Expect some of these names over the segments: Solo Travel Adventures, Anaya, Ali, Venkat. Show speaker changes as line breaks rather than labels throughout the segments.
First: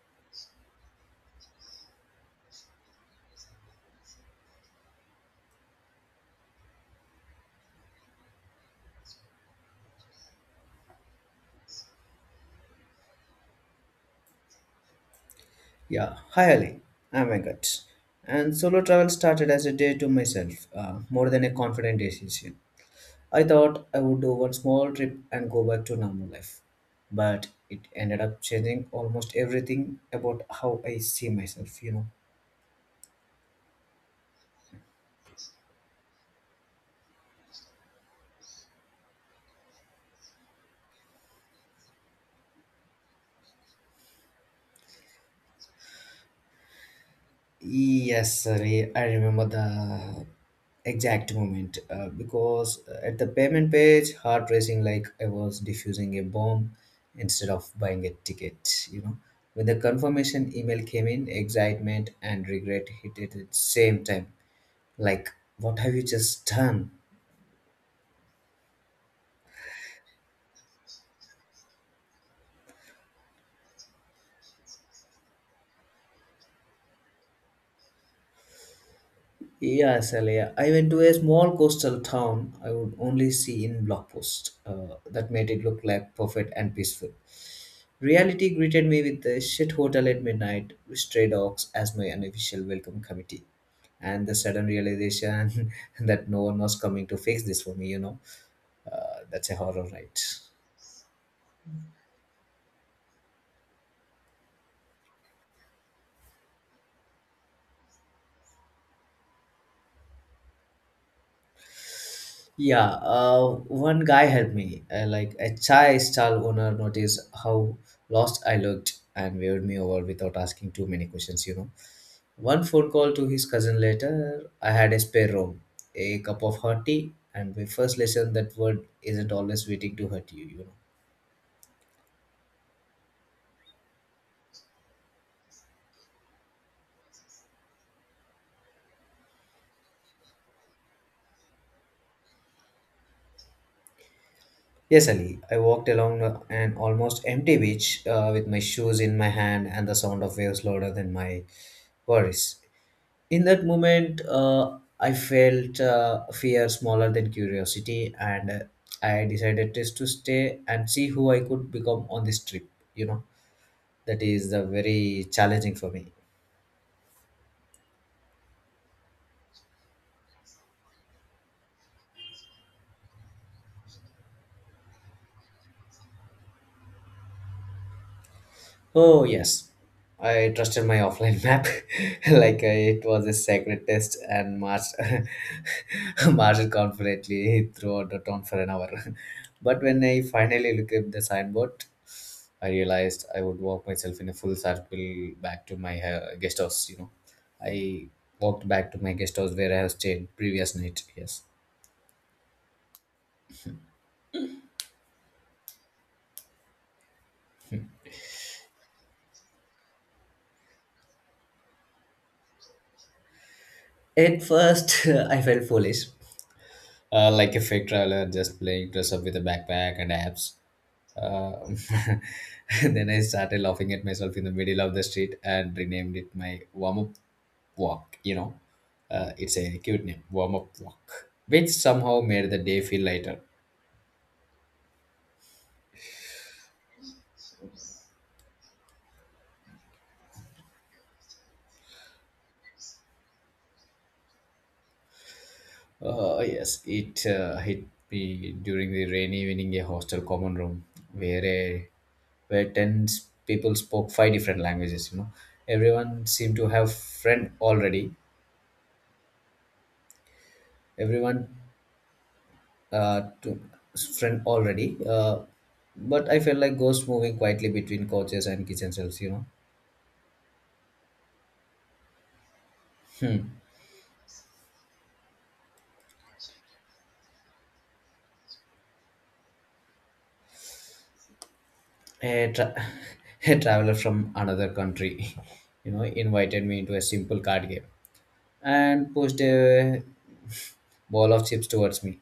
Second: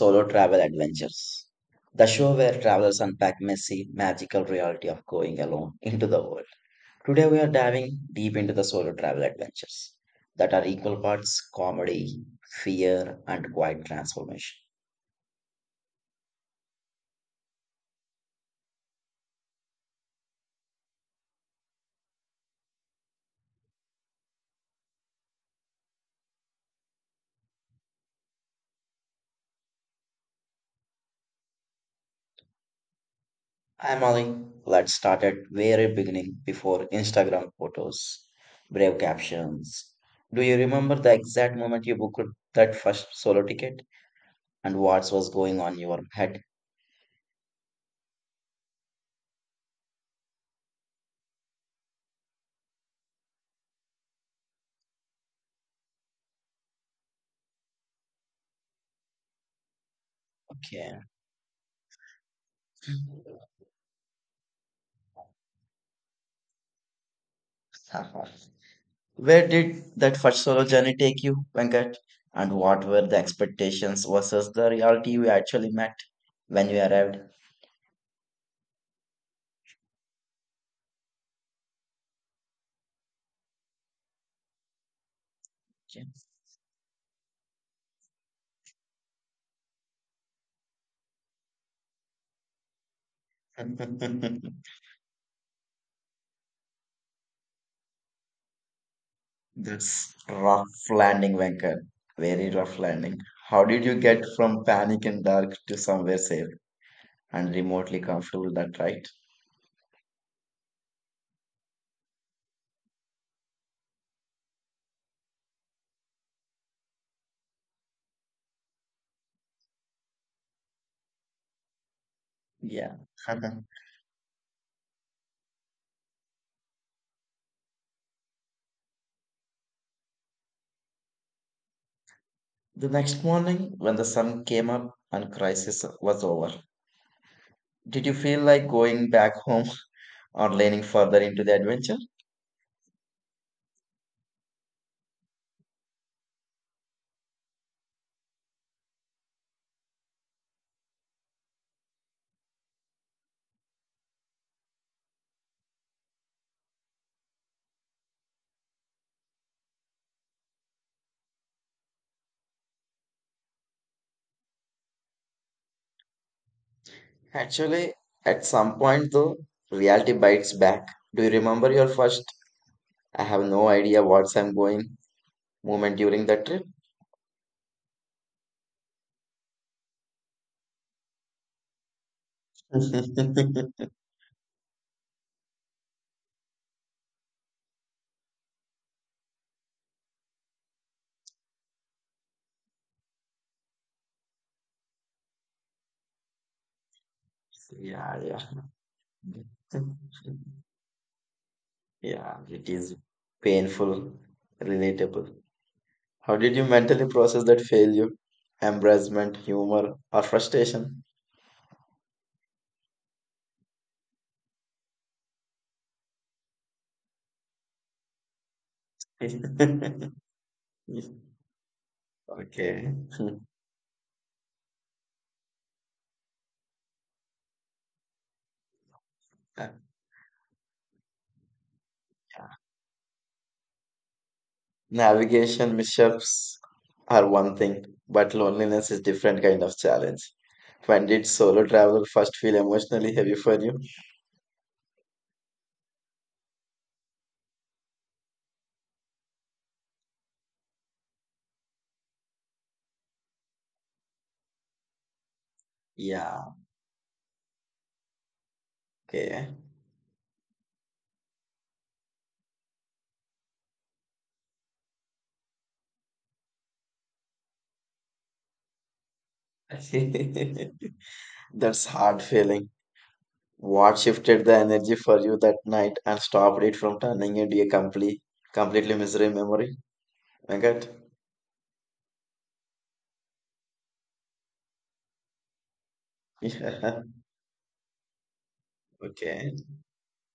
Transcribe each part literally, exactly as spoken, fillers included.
Solo Travel Adventures, the show where travelers unpack messy, magical reality of going alone into the world. Today we are diving deep into the solo travel adventures that are equal parts comedy, fear, and quiet transformation.
Yeah, hi Ali. I'm Venkat. And solo travel started as a day to myself, uh, more than a confident decision. I thought I would do one small trip and go back to normal life. But it ended up changing almost everything about how I see myself, you know.
I'm Ali. Let's start at very beginning before Instagram photos, brave captions. Do you remember the exact moment you booked that first solo ticket and what was going on in your head?
Yes, sir. I I remember the exact moment uh, because at the payment page, heart racing like I was diffusing a bomb instead of buying a ticket. You know, when the confirmation email came
Okay.
in, excitement and regret hit it at the same time. Like, what have you just done?
Where did that first solo journey take you, Venkat? And what were the expectations versus the reality you actually met when you arrived?
Yeah, Alea. I went to a small coastal town I would only see in blog posts. Uh, that made it look like perfect and peaceful. Reality greeted me with the shit hotel at midnight, with stray dogs as my unofficial welcome committee, and the sudden realization that no one was coming to fix this for me, you know. Uh, that's a horror, right?
That's rough landing, Venkat. Very rough landing. How did you get from panic and dark to somewhere safe and remotely comfortable? That right?
Yeah, uh, one guy helped me. Uh, like a chai stall owner noticed how lost I looked and waved me over without asking too many questions, you know. One phone call to his cousin
Yeah.
later, I
The
had a spare room, a cup of hot tea, and my first lesson that word isn't always waiting to hurt you, you know.
next morning, when the sun came up and crisis was over, did you feel like going back home or leaning further into the adventure?
Yes, Ali, I walked along a- an almost empty beach uh, with my shoes in my hand and the sound of waves louder than my worries. In that moment, uh, I felt uh, fear smaller than curiosity, and uh, I decided just to stay and see who I could become on this trip, you know. That is uh, very challenging for me.
Actually, at some point though, reality bites back. Do you remember your first, I have no idea what I'm going moment during the trip?
Oh, yes. I trusted my offline map like uh, it was a sacred test and marched, marched confidently throughout the town for an hour. But when I finally looked at the signboard, I realized I would walk myself in a full circle back to my uh, guest house, you know. I walked back to my guest house where
Yeah,
I have
yeah.
stayed previous night, yes.
Yeah, it is painful, relatable. How did you mentally process that failure, embarrassment, humor, or frustration?
At first, I felt foolish uh, like a fake traveler just playing dress up with a backpack and apps. Uh, then I started laughing at myself in the
Okay.
middle of the street and renamed it my warm up walk. You know, uh, it's a cute name, warm up walk, which somehow made the day feel lighter.
Navigation mishaps are one thing, but loneliness is different kind of challenge. When did solo travel first feel emotionally heavy for you?
Uh, yes, it uh, hit me during the rainy evening a hostel common room where a where ten s- people spoke five different languages, you know, everyone seemed to have friend
Yeah,
already.
okay.
everyone uh, to friend already. Uh, but I felt like ghosts moving quietly between couches and kitchen shelves. You know.
That's
Hmm.
hard feeling. What shifted the energy for you that night and stopped it from turning into a complete, completely misery memory? I
a,
got.
tra- a traveler from another country, you know, invited me into a simple card game
Yeah.
and pushed a ball
Okay.
of chips towards me.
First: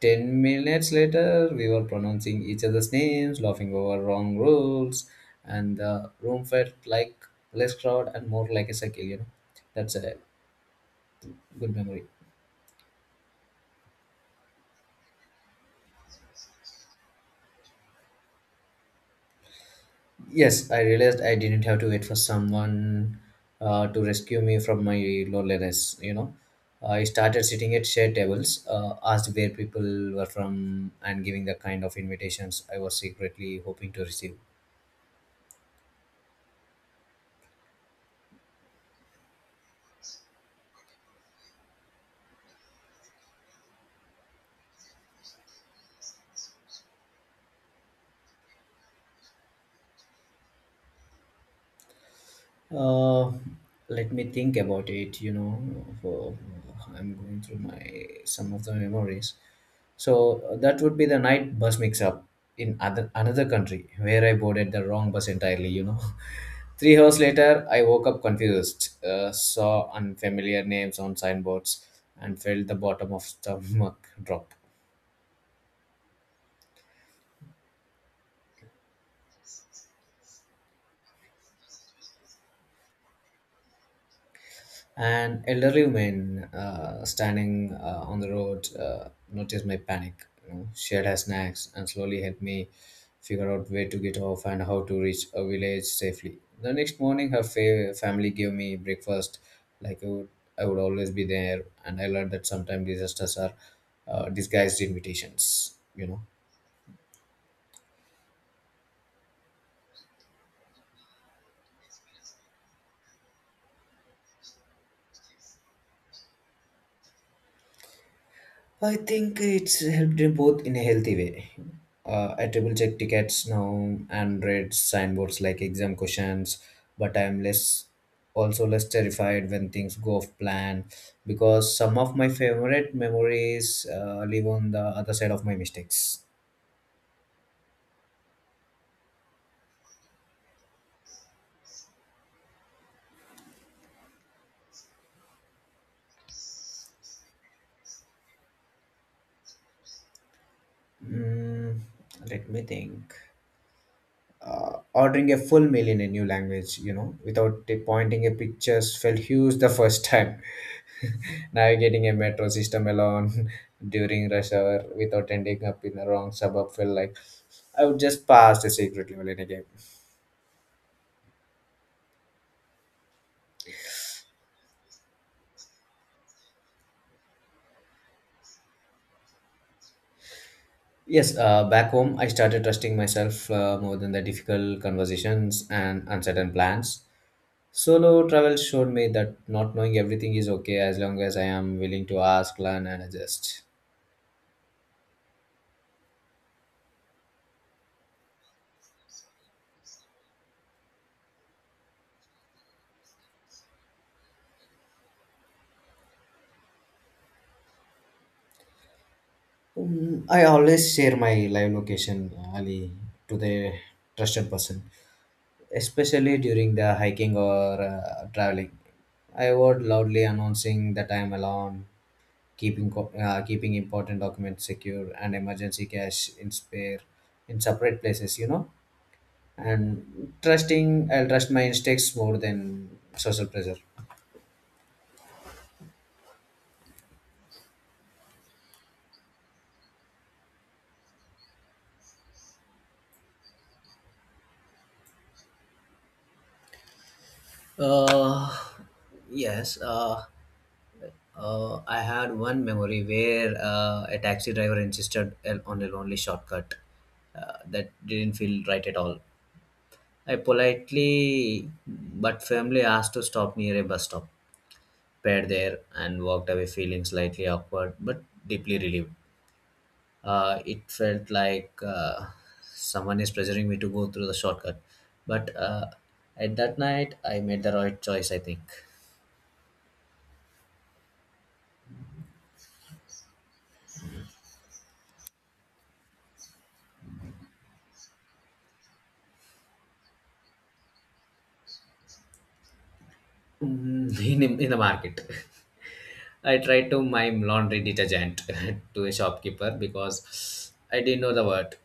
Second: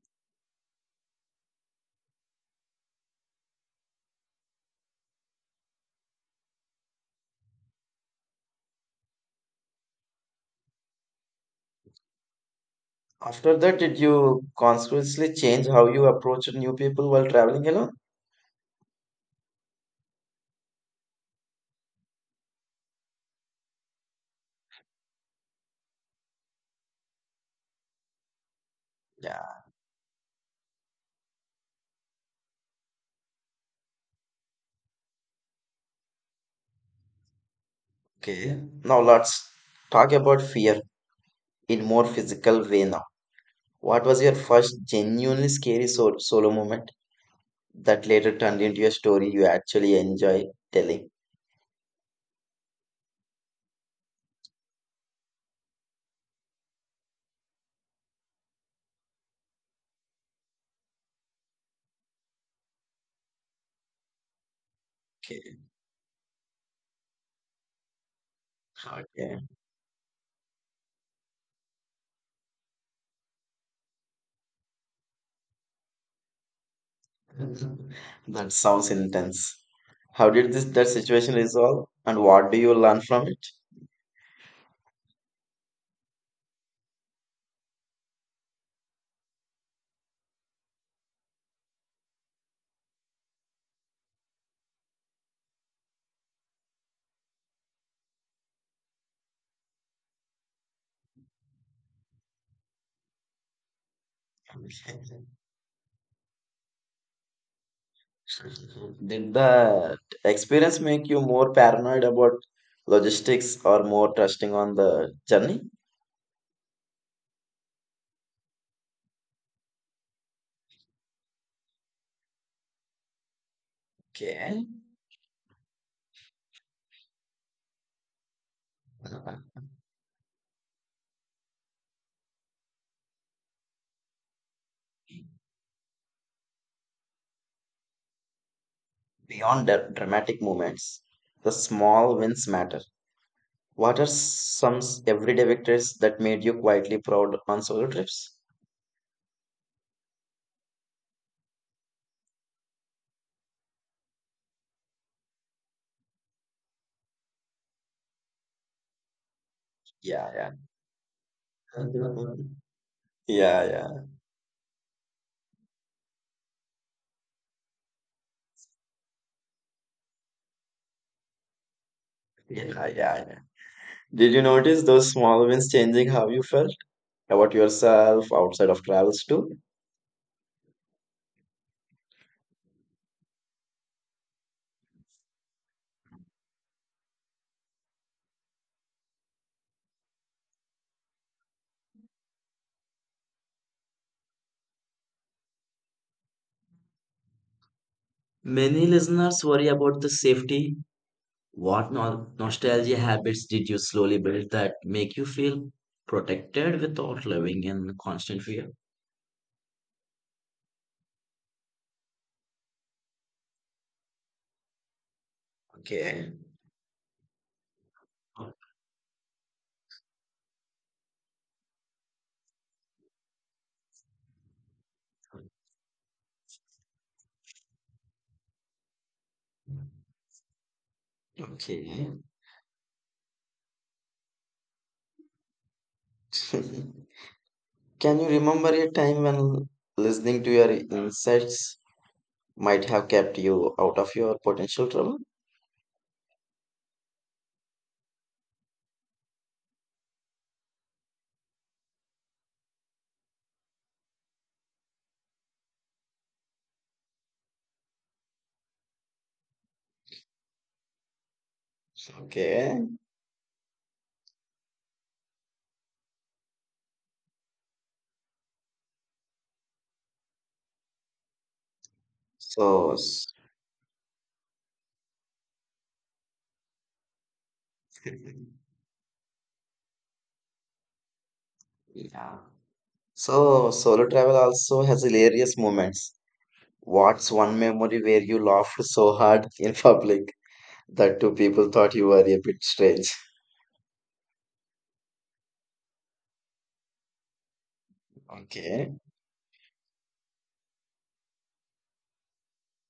Ten minutes later, we were pronouncing each other's names, laughing over wrong rules, and the room felt like less crowd and more like a circle. You know, that's a good memory.
After that, did you consciously change how you approach new people while traveling alone?
Yes, I realized I didn't have to wait for someone uh, to rescue me from my loneliness. You know, I started sitting at shared tables, uh, asked where
Yeah.
people were from, and giving the kind of invitations I was secretly hoping to receive.
Okay, now let's talk about fear in more physical way now. What was your first genuinely scary sol- solo moment that later turned into a story you actually enjoy telling?
Uh, Let me think about it. You know, for, I'm going through my some of the memories. So uh, that would be the night bus mix up in other another country where I boarded the wrong bus entirely. You know.
Okay,
Three hours later, I woke up confused, uh, saw
okay.
unfamiliar names on signboards, and felt the bottom of stomach drop.
That sounds intense. How did this that situation resolve and what do you learn from it?
An elderly woman uh, standing uh, on the road uh, noticed my panic. You know, shared her snacks and slowly helped me figure out where to get off and how to reach a village safely. The next morning, her fa- family gave me breakfast, like I would, I would always be there, and I learned that sometimes disasters are uh, disguised invitations. You know.
Did the experience make you more paranoid about logistics or more trusting on the journey?
I think it's helped in both in a healthy way. Uh, I triple check tickets now and read signboards like exam
Okay.
questions, but I'm less also less terrified when things go off plan because some of my favorite memories uh, live on the other side of my mistakes.
Beyond the dramatic moments, the small wins matter. What are some s- everyday victories that made you quietly proud on solo trips?
Mm, let me think. Uh, ordering a full meal in a new language, you know, without t- pointing a pictures felt huge the first time.
Yeah, yeah.
Navigating a metro system alone during rush
Yeah,
hour
yeah.
without ending up in the wrong suburb felt like I would just pass a secret level in a game.
Yeah, yeah, yeah. Did you notice those small wins changing how you felt about yourself outside of travels too?
Yes, uh, back home, I started trusting myself uh, more than the difficult conversations and uncertain plans. Solo travel showed me that not knowing everything is okay as long as I am willing to ask, learn, and adjust.
Many listeners worry about the safety. What no- nostalgia habits did you slowly build that make you feel protected without living in constant fear?
Mm, I always share my live location, Ali, to the trusted person,
Okay.
especially during the hiking or uh, traveling. I would loudly announcing that I am alone, keeping co- uh, keeping important documents secure and emergency cash in spare in separate places, you know. And trusting, I'll trust my
Okay.
instincts more than social pressure.
Can you remember a time when listening to your insights might have kept you out of your potential trouble?
Uh, yes. Uh, Uh, I had one memory where uh, a taxi driver insisted el- on a lonely shortcut uh, that didn't feel right at all. I politely
Okay.
but firmly asked to stop near a bus stop, paid there, and walked away feeling slightly awkward but deeply relieved. Uh, it felt like
So,
uh,
s-
someone is pressuring me to go through the shortcut, but uh, at that night I made the right choice, I think.
yeah. So, solo travel also has hilarious moments. What's one memory where you laughed so hard in public that two people thought you were a bit strange?
Mm, in, in the market. I tried to mime laundry
Okay.
detergent to a shopkeeper because I didn't know the word.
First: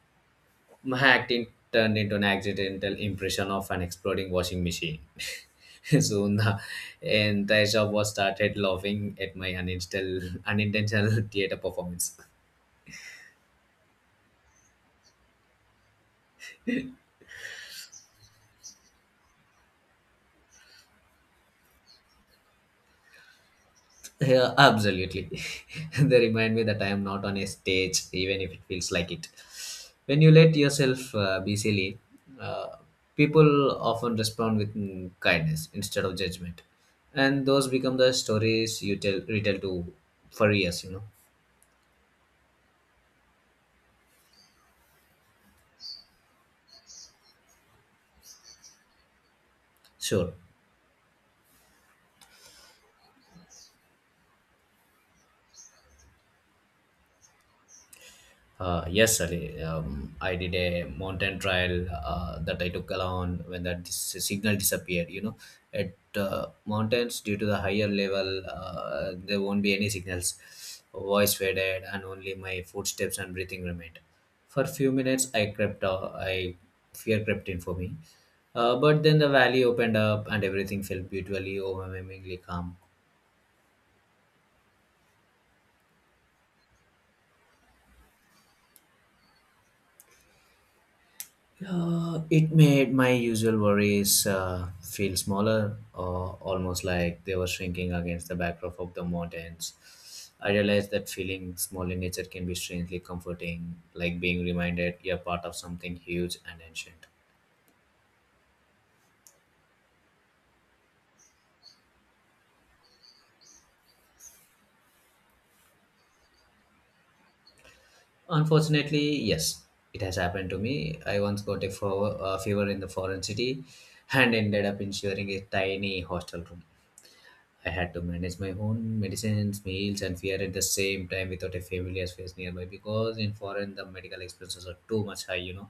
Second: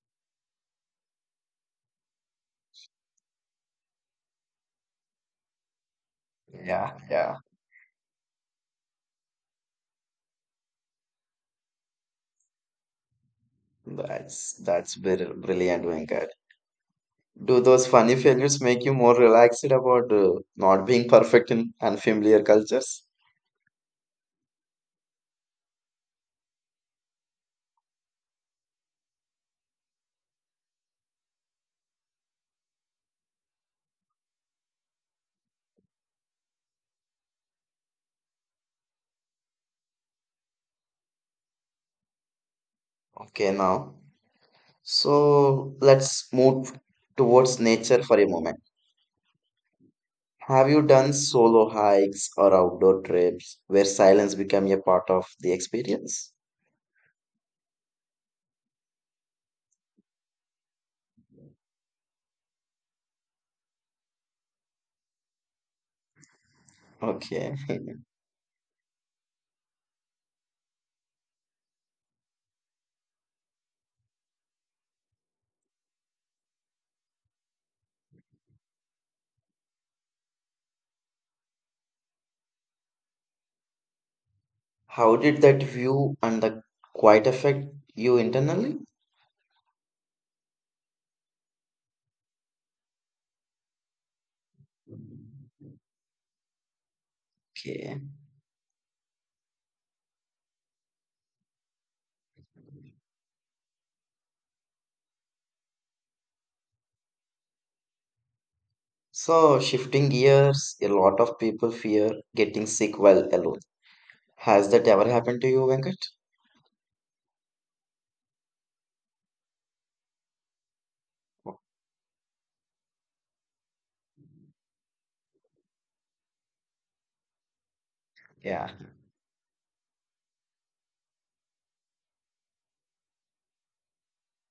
My acting turned into an accidental impression of an exploding washing machine. Soon the
Yeah, yeah.
entire shop was started laughing at my unintentional, unintentional theater performance.
That's that's br- brilliant, Venkat. Do those funny failures make you more relaxed about uh, not being perfect in unfamiliar cultures?
Yeah, absolutely. They remind me that I am not on a stage, even if it feels like it. When you let yourself uh, be silly, uh, people often respond with mm, kindness instead of judgment, and those become the stories you tell retell to for years. You know,
Okay, now. So let's move towards nature for a moment.
sure.
Have you done solo hikes or outdoor trips where silence became a part of the experience?
Uh, yes, Ali. Um, I did a mountain trial. Uh, that I took along when that dis- signal disappeared. You know, at uh, mountains, due to the higher level,
Okay.
uh, there won't be any signals. Voice faded, and only my footsteps and breathing remained. For a few minutes, I crept. Uh, I fear crept in for me, uh, but then the valley opened up, and everything felt beautifully, overwhelmingly calm.
How did that view and the quiet affect you internally?
Uh, it made my usual worries uh, feel smaller, uh, almost like they were shrinking against the backdrop of the
Okay.
mountains. I realized that feeling small in nature can be strangely comforting, like being reminded you're part of something huge and ancient.
So, shifting gears, a lot of people fear getting sick while alone. Has that ever happened to you, Venkat?
Unfortunately, yes, it has happened to me. I once got a fever, uh, fever in the foreign city and ended up insuring a tiny hostel room. I had to manage my own medicines,
Yeah,
meals, and fear at the same time without a familiar's face nearby because in foreign the medical expenses are too much high, you know,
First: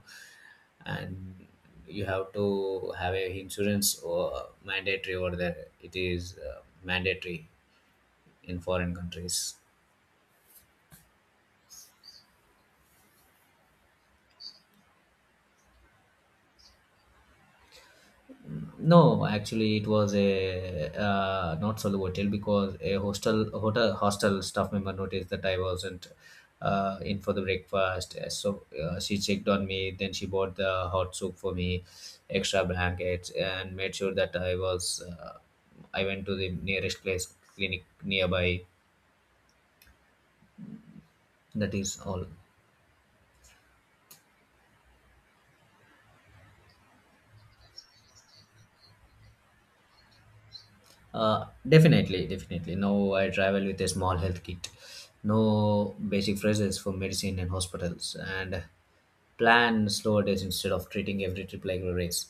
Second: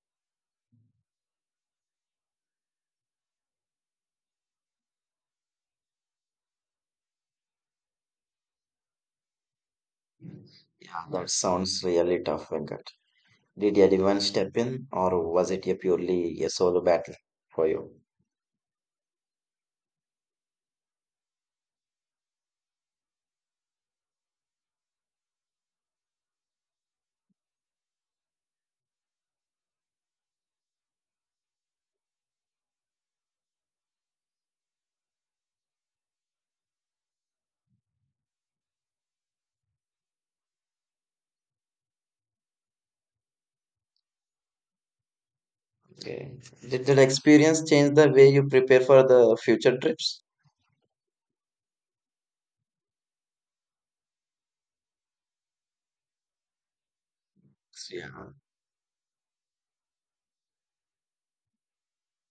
and you have to have a insurance or mandatory over there. It is uh, mandatory in foreign countries.
yeah, that sounds really tough, Venkat. Did anyone step in, or was it a purely a solo battle for you?
No, actually, it was a uh, not solo hotel because a hostel hotel hostel staff member noticed that I wasn't uh, in for the breakfast. Uh, So uh, she checked on me. Then she bought the hot soup for me, extra blankets, and made sure that I was. Uh, I went to the nearest place clinic nearby. That is all.
Okay. Did that experience change the way you prepare for the future trips?
Uh, definitely, definitely. Now I travel with a small health kit, no basic phrases for medicine and hospitals,
Yeah.
and plan slower days instead of treating every trip like a race.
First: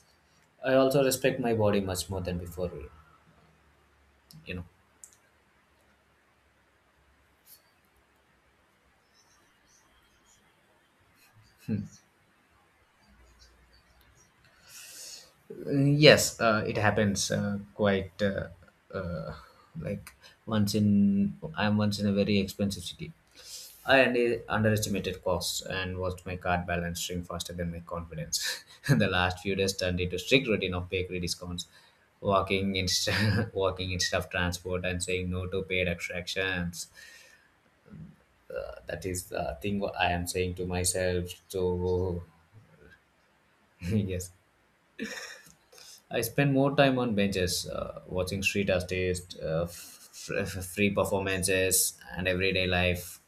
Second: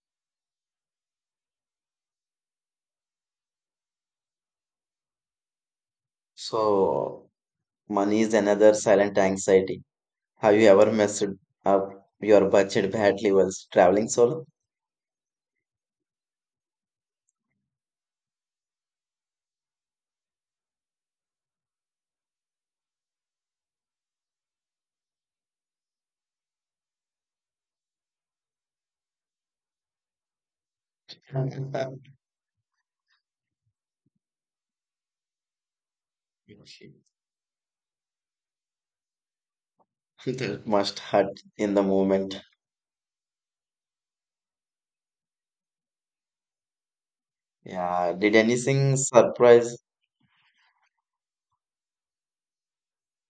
I also respect my body much more than before, you know.
So, money is another silent anxiety. Have you ever messed up your budget badly whilst traveling solo?
Mm, yes, uh, it happens uh, quite uh, uh, like once in I'm once in a very expensive city. I under- underestimated costs and watched my card balance shrink faster than my confidence. The last few days turned into strict routine of bakery discounts,
Mhm.
walking in, walking instead of transport, and saying no to paid attractions. That is the thing what I am saying to
That must
myself.
hurt in the
So
moment.
yes, I spend more time on benches, uh,
Yeah. Did
watching street
anything
artists, uh,
surprise?
f- f- free performances, and everyday life.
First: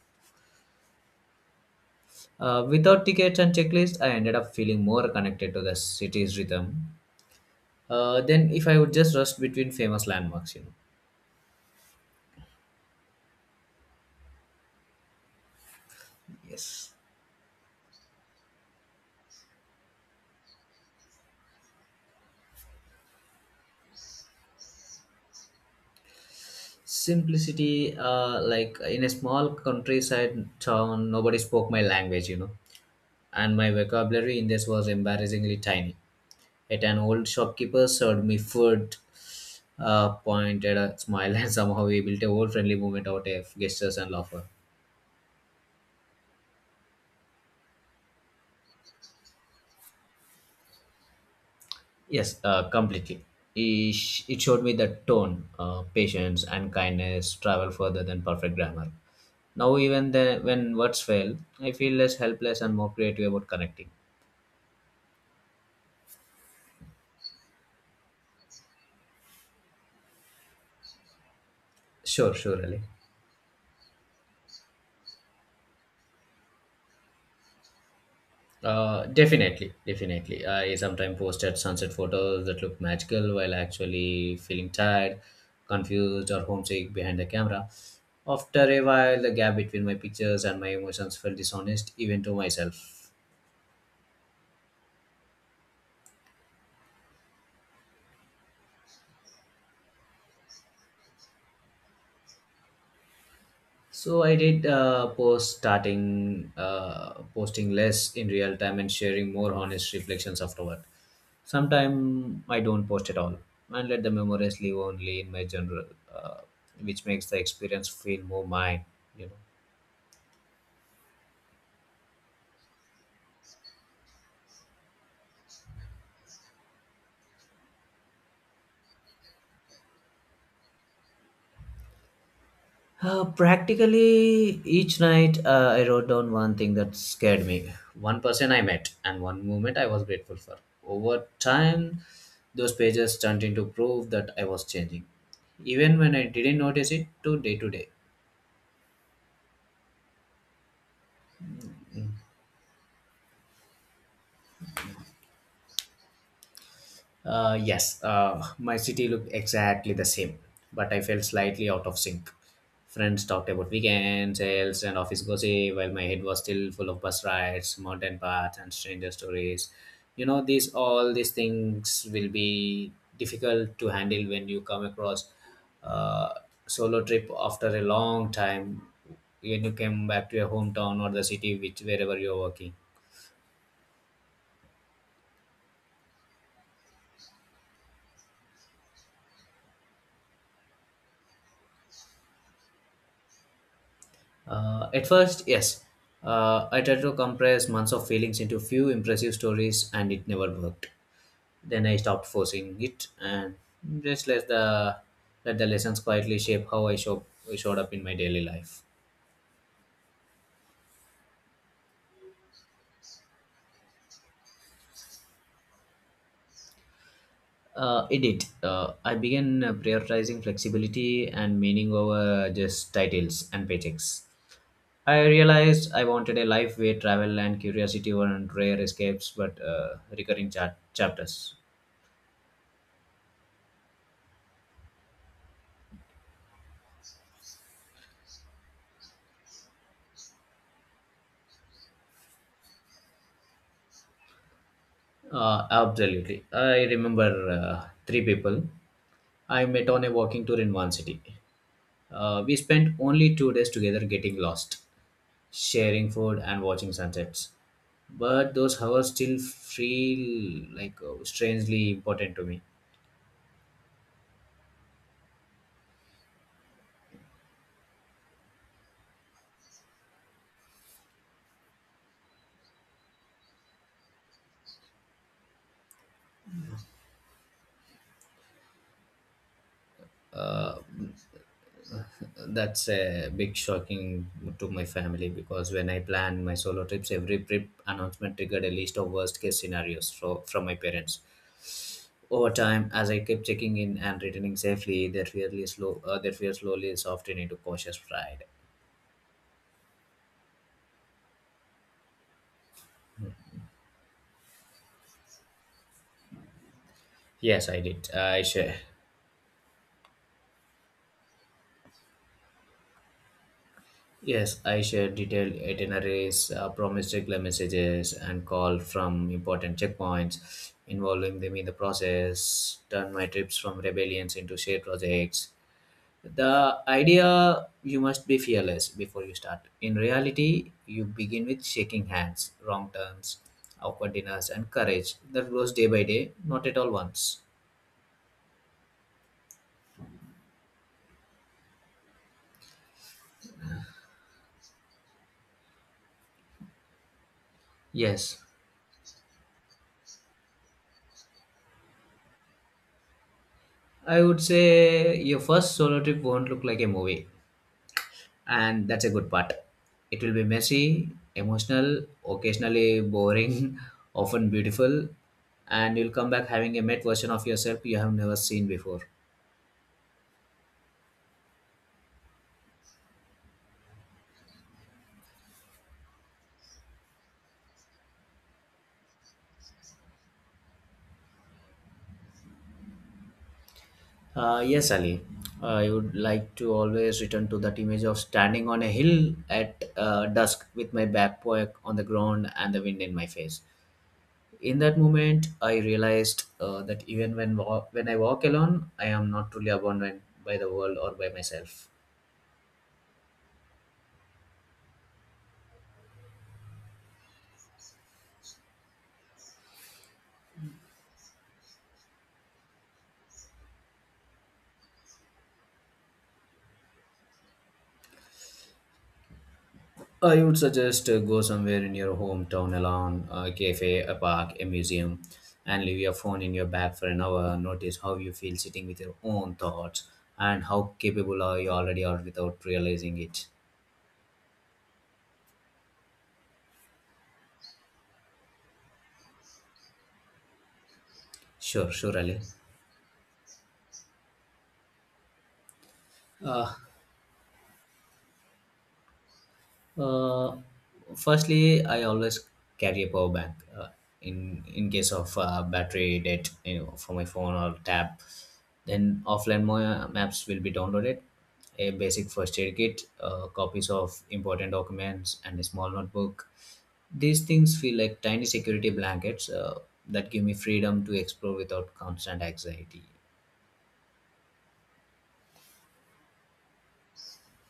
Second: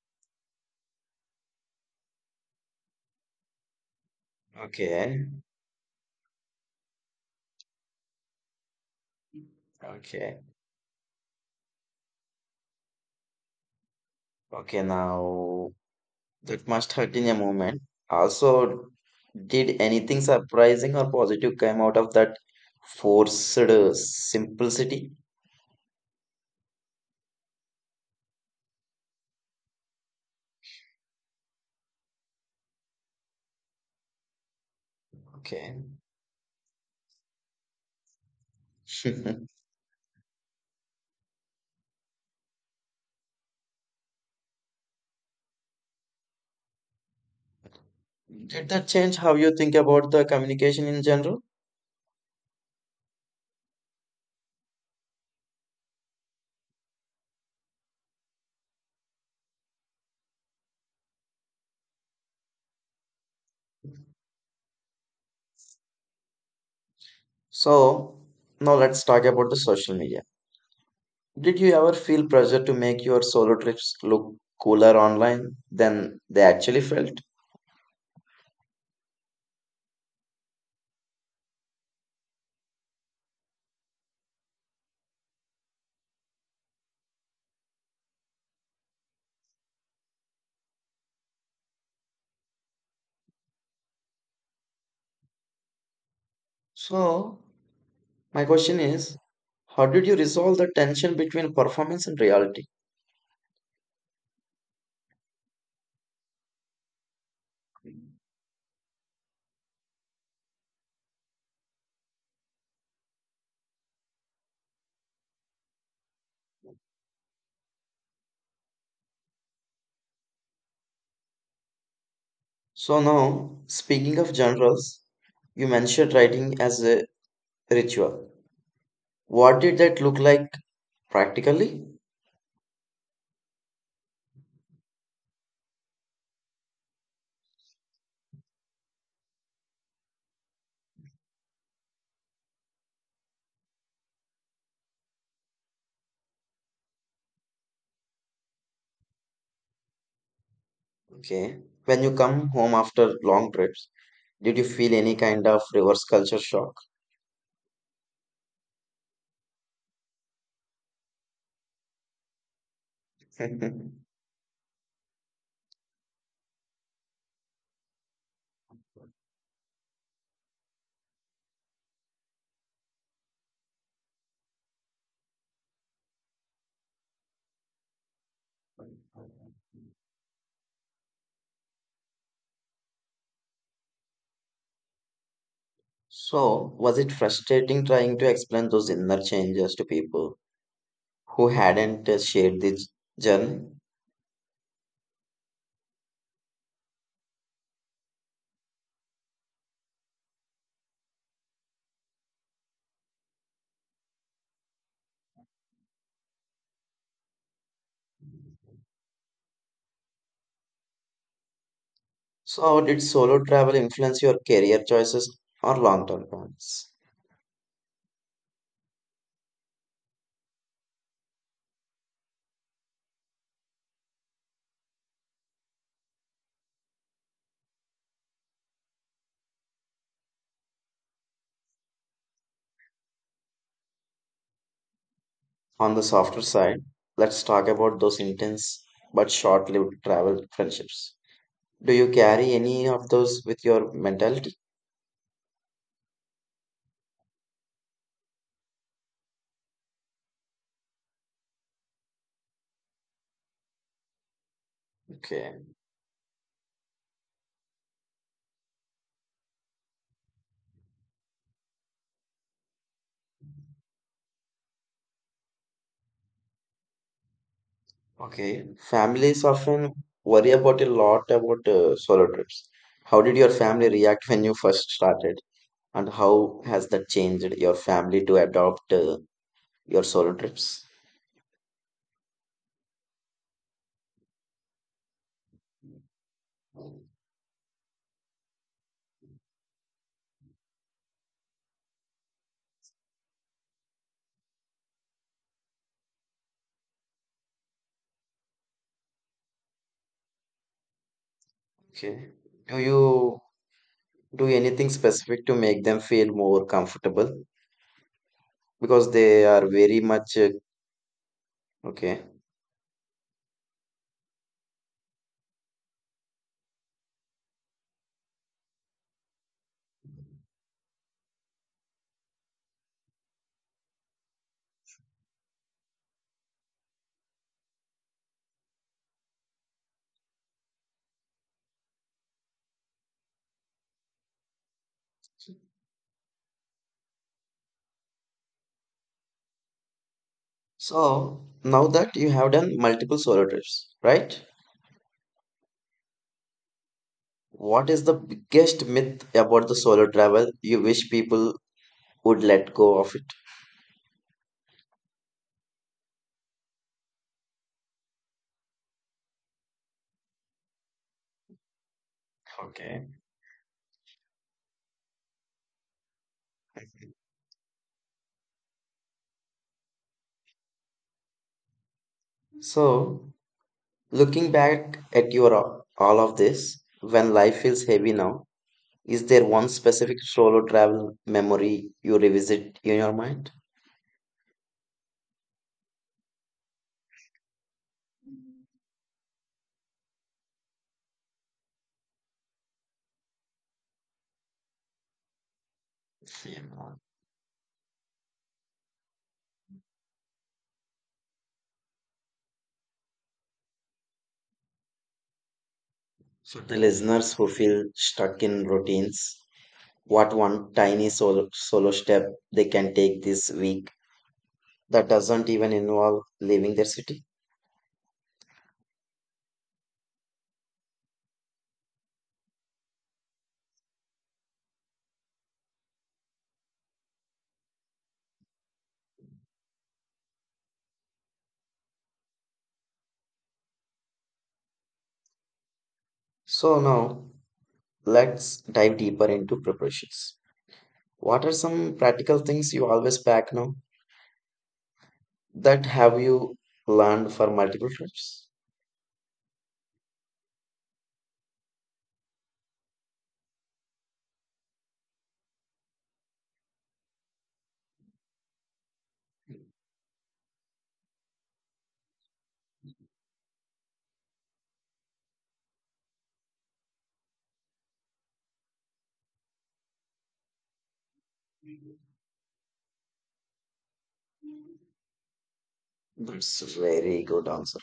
Uh, without tickets and checklists, I ended up feeling more
Okay.
connected to the city's rhythm Uh, then if I would just rush between famous
Okay.
landmarks, you know.
Okay, now that
Yes.
must hurt in a moment. Also, did anything surprising or positive come out of that forced uh, simplicity?
Simplicity, uh, like in a small countryside town, nobody spoke my language, you know, and my vocabulary in this was embarrassingly
Okay.
tiny. Yet an old shopkeeper served me food, uh, pointed a smile, and somehow we built a whole friendly moment out of gestures and laughter.
Did that change how you think about the communication in general?
Yes, uh, completely. It sh- it showed me that tone, uh, patience, and kindness travel further than perfect grammar. Now, even then, when words fail, I feel less helpless and more creative about connecting.
So, now let's talk about the social media. Did you ever feel
Sure,
pressure to
surely.
make your solo trips look cooler online than they actually felt?
Uh, definitely, definitely. I sometimes posted sunset photos that look magical while actually feeling tired, confused, or homesick behind the camera. After a while, the gap between my pictures and my emotions felt dishonest, even to myself.
So, my question is, how did you resolve the tension between performance and reality?
So I did uh, post starting uh, posting less in real time and sharing more honest reflections afterward. Sometime I don't post at all and let the memories live only in my general, uh, which makes the experience feel more mine, you know.
So, now speaking of genres, you mentioned writing as a ritual. What did that look like practically?
Uh, practically each night, uh, I wrote down one thing that scared me, one person I met, and one moment I was grateful for. Over time, those pages turned into proof that I was changing, even when I didn't notice it to day to day.
Okay. When you come home after long trips, did you feel any kind of reverse culture shock?
Uh, yes, uh, my city looked exactly the same, but I felt slightly out of sync. Friends talked about weekends, sales, and office gossip, while my head was still full of bus rides, mountain paths, and stranger stories. You know, these all these things will be difficult to handle when you come across a solo trip after a long time when you came back to your hometown or the city, which wherever you're working.
So, was it frustrating trying to explain those inner changes to people who hadn't uh, shared this journey?
Uh, at first, yes. Uh, I tried to compress months of feelings into few impressive stories and it never worked. Then I stopped forcing it and just let the, let the lessons quietly shape how I show, showed up in my daily life.
So, how did solo travel influence your career choices or long term plans?
Uh, it did. Uh, I began uh, prioritizing flexibility and meaning over just titles and paychecks. I realized I wanted a life where travel and curiosity were rare escapes but uh, recurring cha- chapters.
On the softer side, let's talk about those intense but short lived travel friendships. Do you carry any of those with your mentality?
Uh, absolutely. I remember uh, three people I met on a walking tour in one city. Uh, we spent only two days together getting lost,
Okay,
sharing food and watching sunsets. But those hours still feel like uh, strangely important to me.
okay. Families often worry about a lot about uh, solo trips. How did your family react when you first started, and how has that changed your family to adopt uh, your solo
Uh,
trips?
that's a big shocking to my family because when I planned my solo trips, every trip announcement triggered a list of worst case scenarios fro- from my parents. Over time, as I kept checking in and returning safely, that fearly slow, uh, that fear slowly softened into cautious pride.
Okay. Do you do anything specific to make them feel more comfortable
Yes, I did. I share.
because they are very much uh, okay?
Yes, I shared detailed itineraries, uh, promised regular messages, and called from important checkpoints, involving them in the process. Turned my trips from rebellions into shared projects. The idea you must be fearless before you start. In reality, you begin with shaking hands, wrong turns, awkward dinners, and courage that grows day by day, not at all once.
So now that you have done multiple solo trips right,
Yes,
what is the biggest myth about the solo travel you wish people would let go of it?
I would say your first solo trip won't look like a movie, and that's a good part. It will be messy, emotional, occasionally
Okay,
boring, often beautiful, and you'll come back having a met version of yourself you have never seen before.
so looking back at your all of this, when life feels heavy now, is there one specific solo travel memory you revisit in your mind?
Uh, yes, Ali. Uh, I would like to always return to that image of standing on a hill at uh, dusk with my backpack on the ground and the wind in my face. In that moment, I
Yeah.
realized uh, that even when wa- when I walk alone, I am not truly abandoned by the world or by myself.
The listeners who feel stuck in routines, what one tiny solo, solo step they can take this week that doesn't even involve leaving their city?
I would suggest uh, go somewhere in your hometown alone, a cafe, a park, a museum, and leave your phone in your bag for an hour. Notice how you feel sitting with your own thoughts and how capable are you already are without realizing it.
So, now let's dive deeper into preparations. What are some
Sure, sure,
practical
Ali.
things you always pack now that have you
Uh,
learned for multiple trips?
Uh, firstly, I always carry a power bank uh, in in case of uh, battery dead, you know, for my phone or tab. Then offline mo- maps will be downloaded, a basic first aid kit, uh, copies of important documents, and a small notebook. These things feel like tiny security blankets uh, that give me freedom to explore without constant anxiety.
That's a very good answer.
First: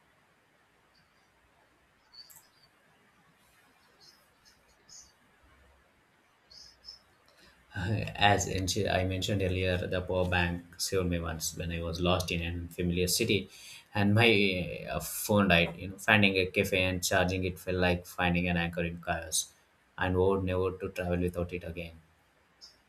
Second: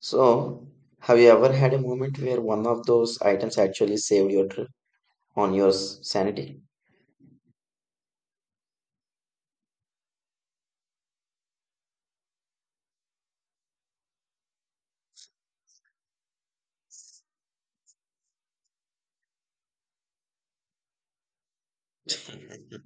So, have you ever had a moment where one of those items actually saved your trip on your s- sanity?
As in- I mentioned earlier, the power bank saved me once when I was lost in an unfamiliar city, and my uh, phone died. You know, finding a cafe and charging it felt like finding an anchor in chaos, and vowed never to travel without it again.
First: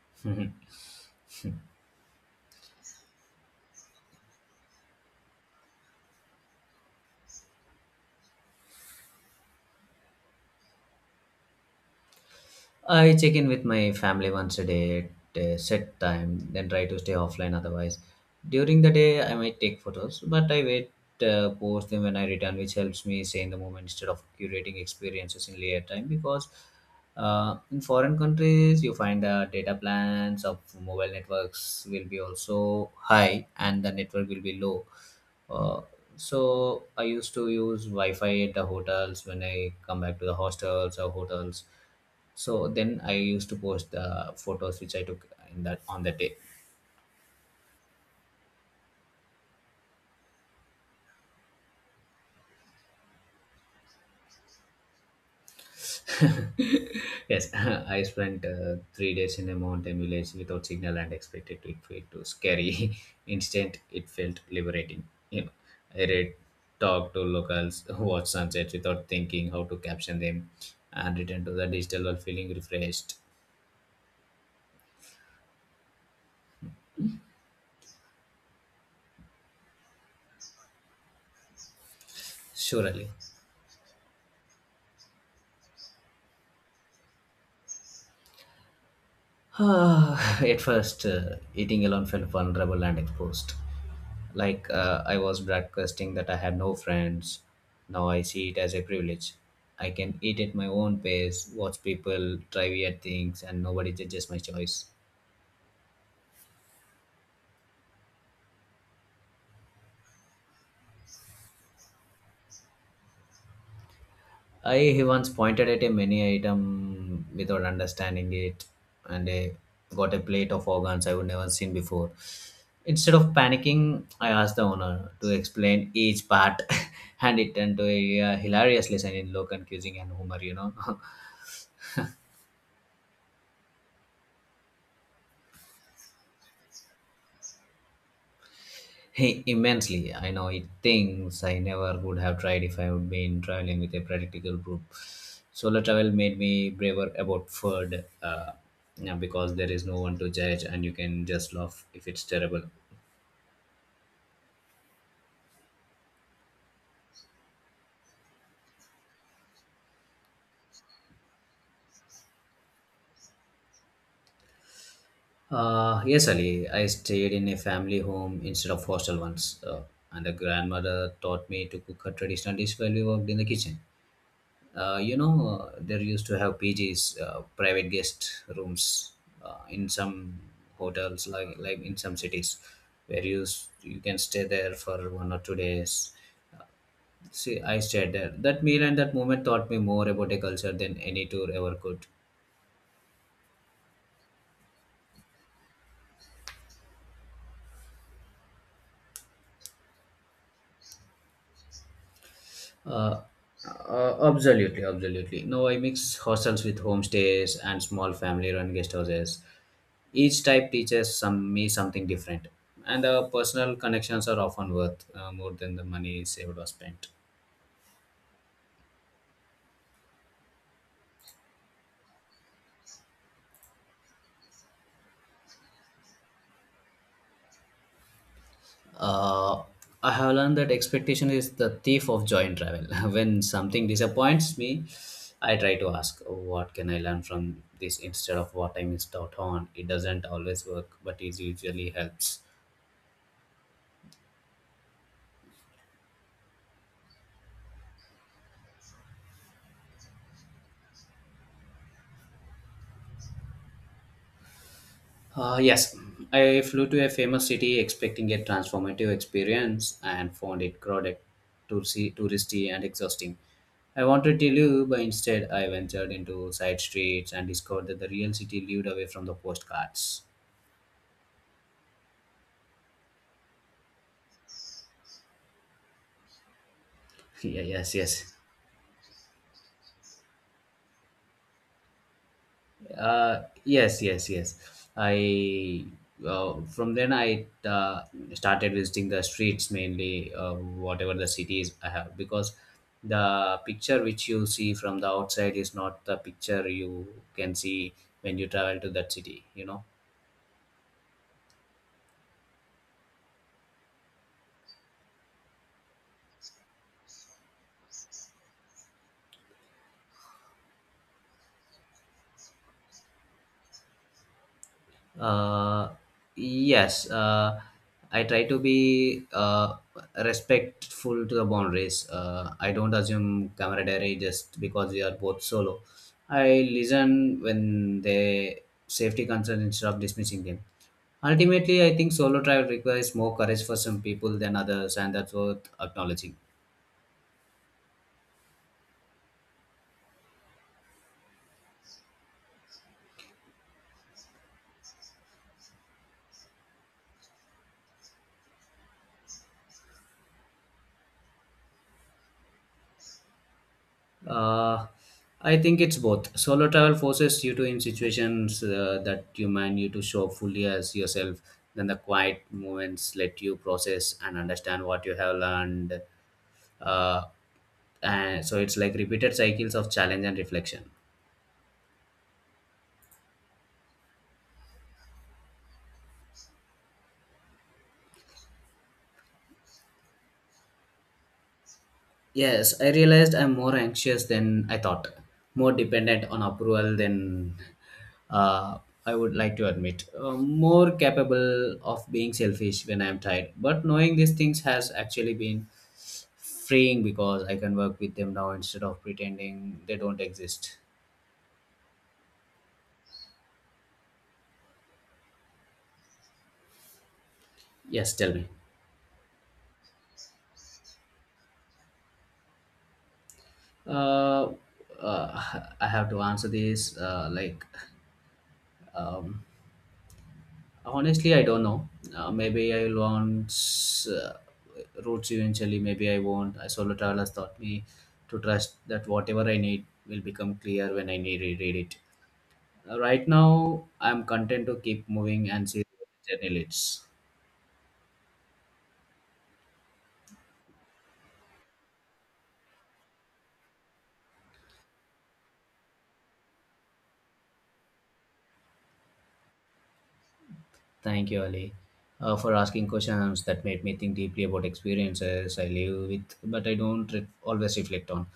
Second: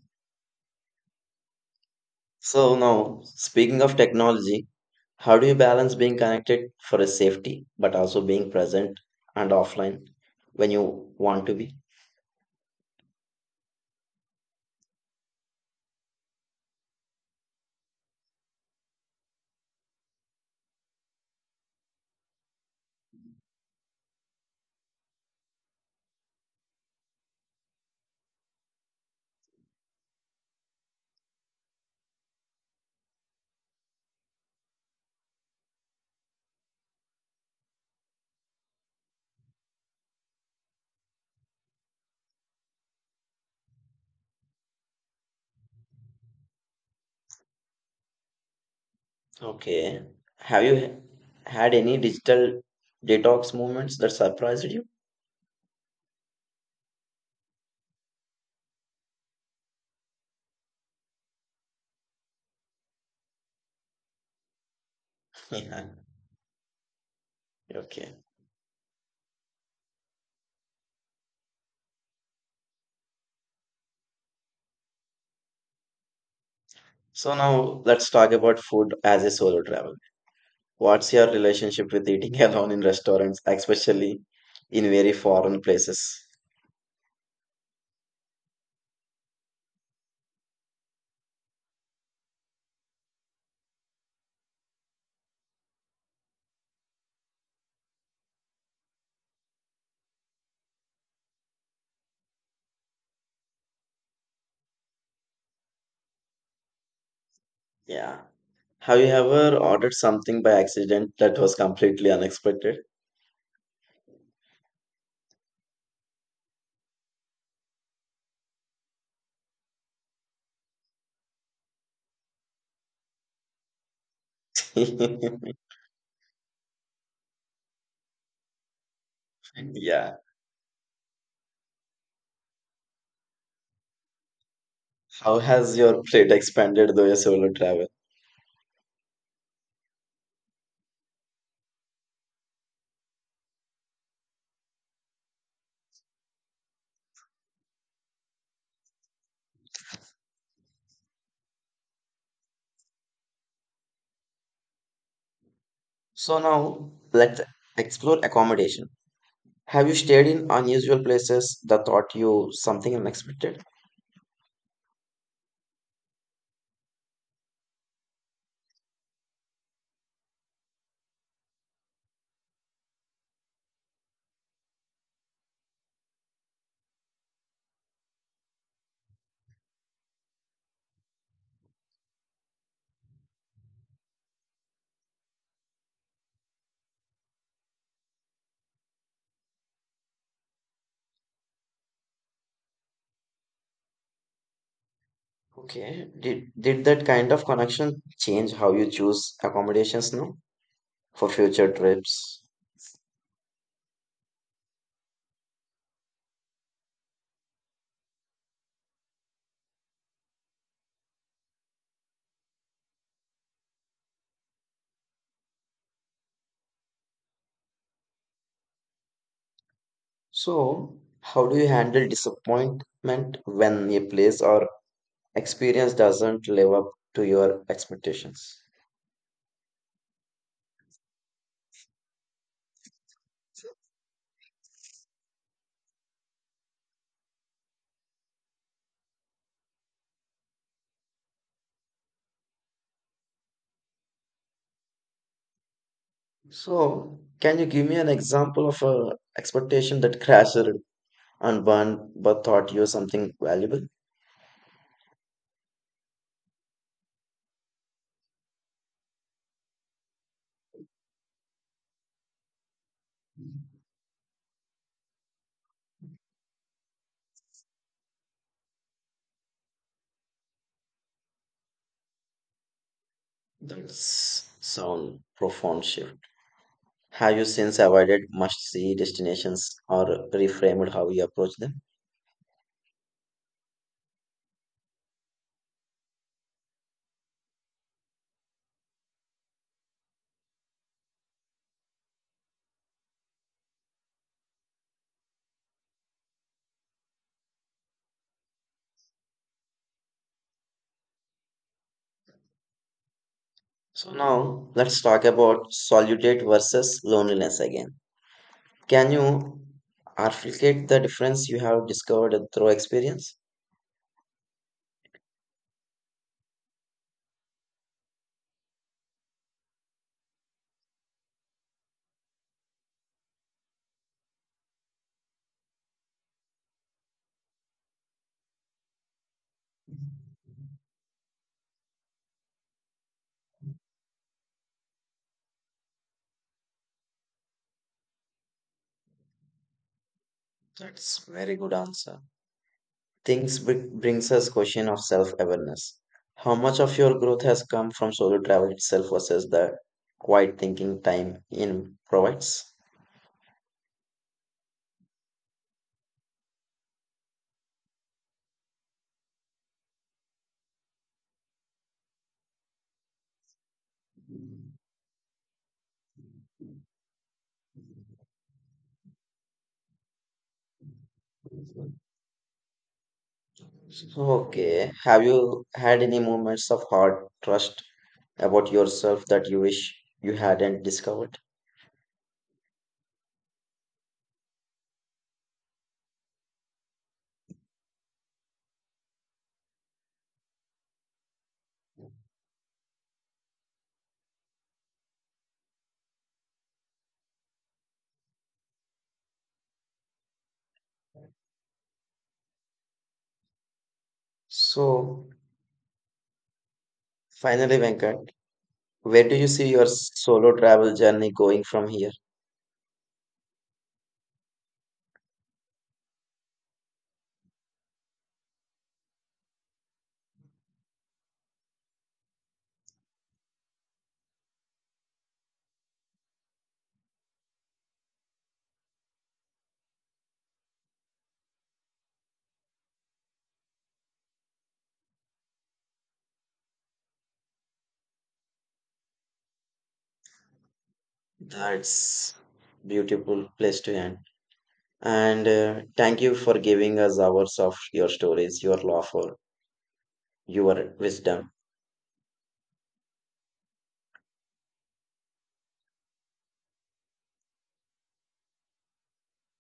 So now, speaking of technology, how do you balance being connected for a safety, but also being present and offline when you want to be?
I check in with my family once a day at a set time, then try to stay offline otherwise. During the day, I might take photos, but I wait, uh, post them when I return, which helps me stay in the moment instead of curating experiences in later time. Because uh, in foreign countries, you find the data plans of mobile networks will be also high and the network will be low. Uh, so I used to use Wi-Fi at the hotels when I come back to the hostels or hotels so then I used to post the photos which I took in that on that day.
Okay. Have you h- had any digital detox movements that surprised you?
Yes, I spent uh, three days in a mountain village without signal and expected it to it too scary. Instant, it felt liberating. You know, I read,
Yeah.
talked to locals, watched sunsets without thinking
Okay.
how to caption them, and returned to the digital world feeling refreshed.
So now let's talk about food as a solo travel. What's
Surely.
your relationship with eating alone in restaurants, especially in very foreign places?
At first, uh, eating alone felt vulnerable and exposed. Like uh, I was broadcasting that I had no friends. Now I see it as a privilege. I can eat at my own pace, watch people try weird things, and nobody judges my choice.
Yeah. Have you ever ordered something by accident that was completely unexpected?
I once pointed at a menu item without understanding it, and I got a plate of organs I would never seen before. Instead of panicking, I asked the owner to explain each part, and it turned to a uh, hilarious lesson in local cuisine and
Yeah.
humor. You know,
How has your plate expanded though your solo travel?
hey, immensely. I know it things I never would have tried if I would been traveling with a practical group. Solo travel made me braver about food, uh, yeah, because there is no one to judge and you can just laugh if it's terrible.
So now let's explore accommodation. Have you stayed in unusual places that taught you something unexpected?
Uh, yes, Ali, I stayed in a family home instead of hostel once, uh, and the grandmother taught me to cook a traditional dish while we worked in the kitchen. Uh, you know, uh, there used to have P Gs, uh, private guest rooms, uh, in some hotels, like like in some cities, where you s- you can stay there for one or two days. See, I stayed there. That meal and that moment taught me more about a culture than any tour ever could.
Okay. Did did that kind of connection change how you choose accommodations now for future trips?
Uh, uh, absolutely, absolutely. No, I mix hostels with homestays and small family-run guest houses. Each type teaches some me something different, and the personal connections are often worth uh, more than the money saved or spent.
So, how do you handle disappointment when a place or experience doesn't live up to your expectations?
Uh, I have learned that expectation is the thief of joy in travel. When something disappoints me, I try to ask, what can I learn from this instead of what I missed out on? It doesn't always work, but it usually helps.
So, can you give me an example of a expectation that crashed and burned but taught you something valuable?
Uh, yes, I flew to a famous city expecting a transformative experience and found it crowded, touristy, touristy and exhausting. I wanted to leave, but instead I ventured into side streets and discovered that the real city lived away from the postcards.
That's sound profound shift. Have
Yeah,
you
yes,
since
yes.
avoided must-see destinations or reframed how you approach them?
Uh, yes, yes, yes. I uh, from then I uh, started visiting the streets mainly, uh, whatever the cities I have, because the picture which you see from the outside is not the picture you can see when you travel to that city. You know.
So now let's talk about solitude versus loneliness again. Can you articulate the difference you have discovered through experience?
Uh, yes, uh, I try to be uh, respectful to the boundaries. Uh, I don't assume camaraderie just because we are both solo. I listen when they safety concerns instead of dismissing them. Ultimately, I think solo travel requires more courage for some people than others, and that's worth acknowledging.
That's very good answer. Things br- brings us question of self-awareness. How much of your growth has come from solo travel itself versus the quiet thinking time in provides?
Uh, I think it's both. Solo travel forces you to in situations uh, that demand you to show fully as yourself. Then the quiet moments let you process and understand what you have learned. Uh, and so it's like repeated cycles of challenge and reflection.
Okay. Have you had any moments of hard trust about yourself that you wish you hadn't discovered?
Yes, I realized I'm more anxious than I thought, more dependent on approval than uh, I would like to admit. Uh, more capable of being selfish when I'm tired. But knowing these things has actually been freeing because I can work with them now instead of pretending they don't exist.
So, finally, Venkat,
Yes, tell me.
where do you see your solo travel journey going from here?
Uh, uh, I have to answer this. Uh, like, um, Honestly, I don't know. Uh, maybe I will want uh, roots eventually. Maybe I won't. I solo travel has taught me to trust that whatever I need will become clear when I need reread it. Uh, right now, I'm content to keep moving and see where the journey leads.
That's beautiful place to end. And uh, thank you for giving us hours of your stories, your laughter, your wisdom.
Thank you, Ali, uh, for asking questions that made me think deeply about experiences I live with, but I don't re- always reflect on.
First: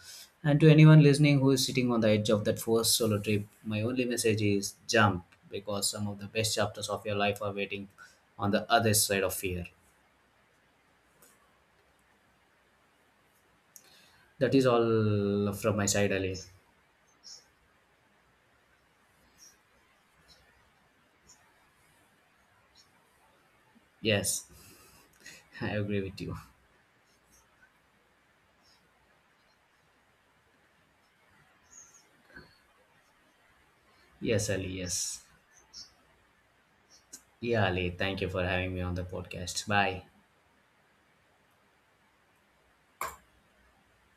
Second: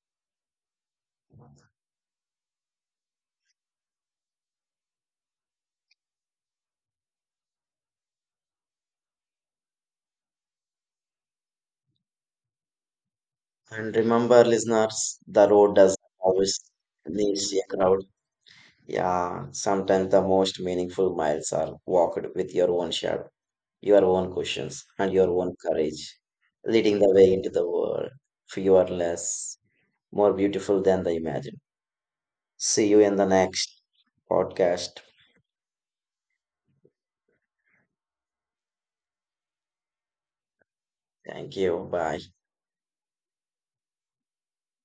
And to anyone listening who is sitting on the edge of that first solo trip, my only message is jump because some of the best chapters of your life are waiting on the other side of fear.
And remember,
That is
listeners, the road doesn't
all from my
always
side, Ali.
need a crowd. Yeah, sometimes the most meaningful miles are walked with your own shadow, your own questions,
Yes,
and your own courage,
I agree with you.
leading the way into the world, fearless more beautiful than they imagine. See you in the next podcast.
Yes, Ali, yes. Yeah, Ali, thank you for having me on the podcast. Bye.
Thank you. Bye.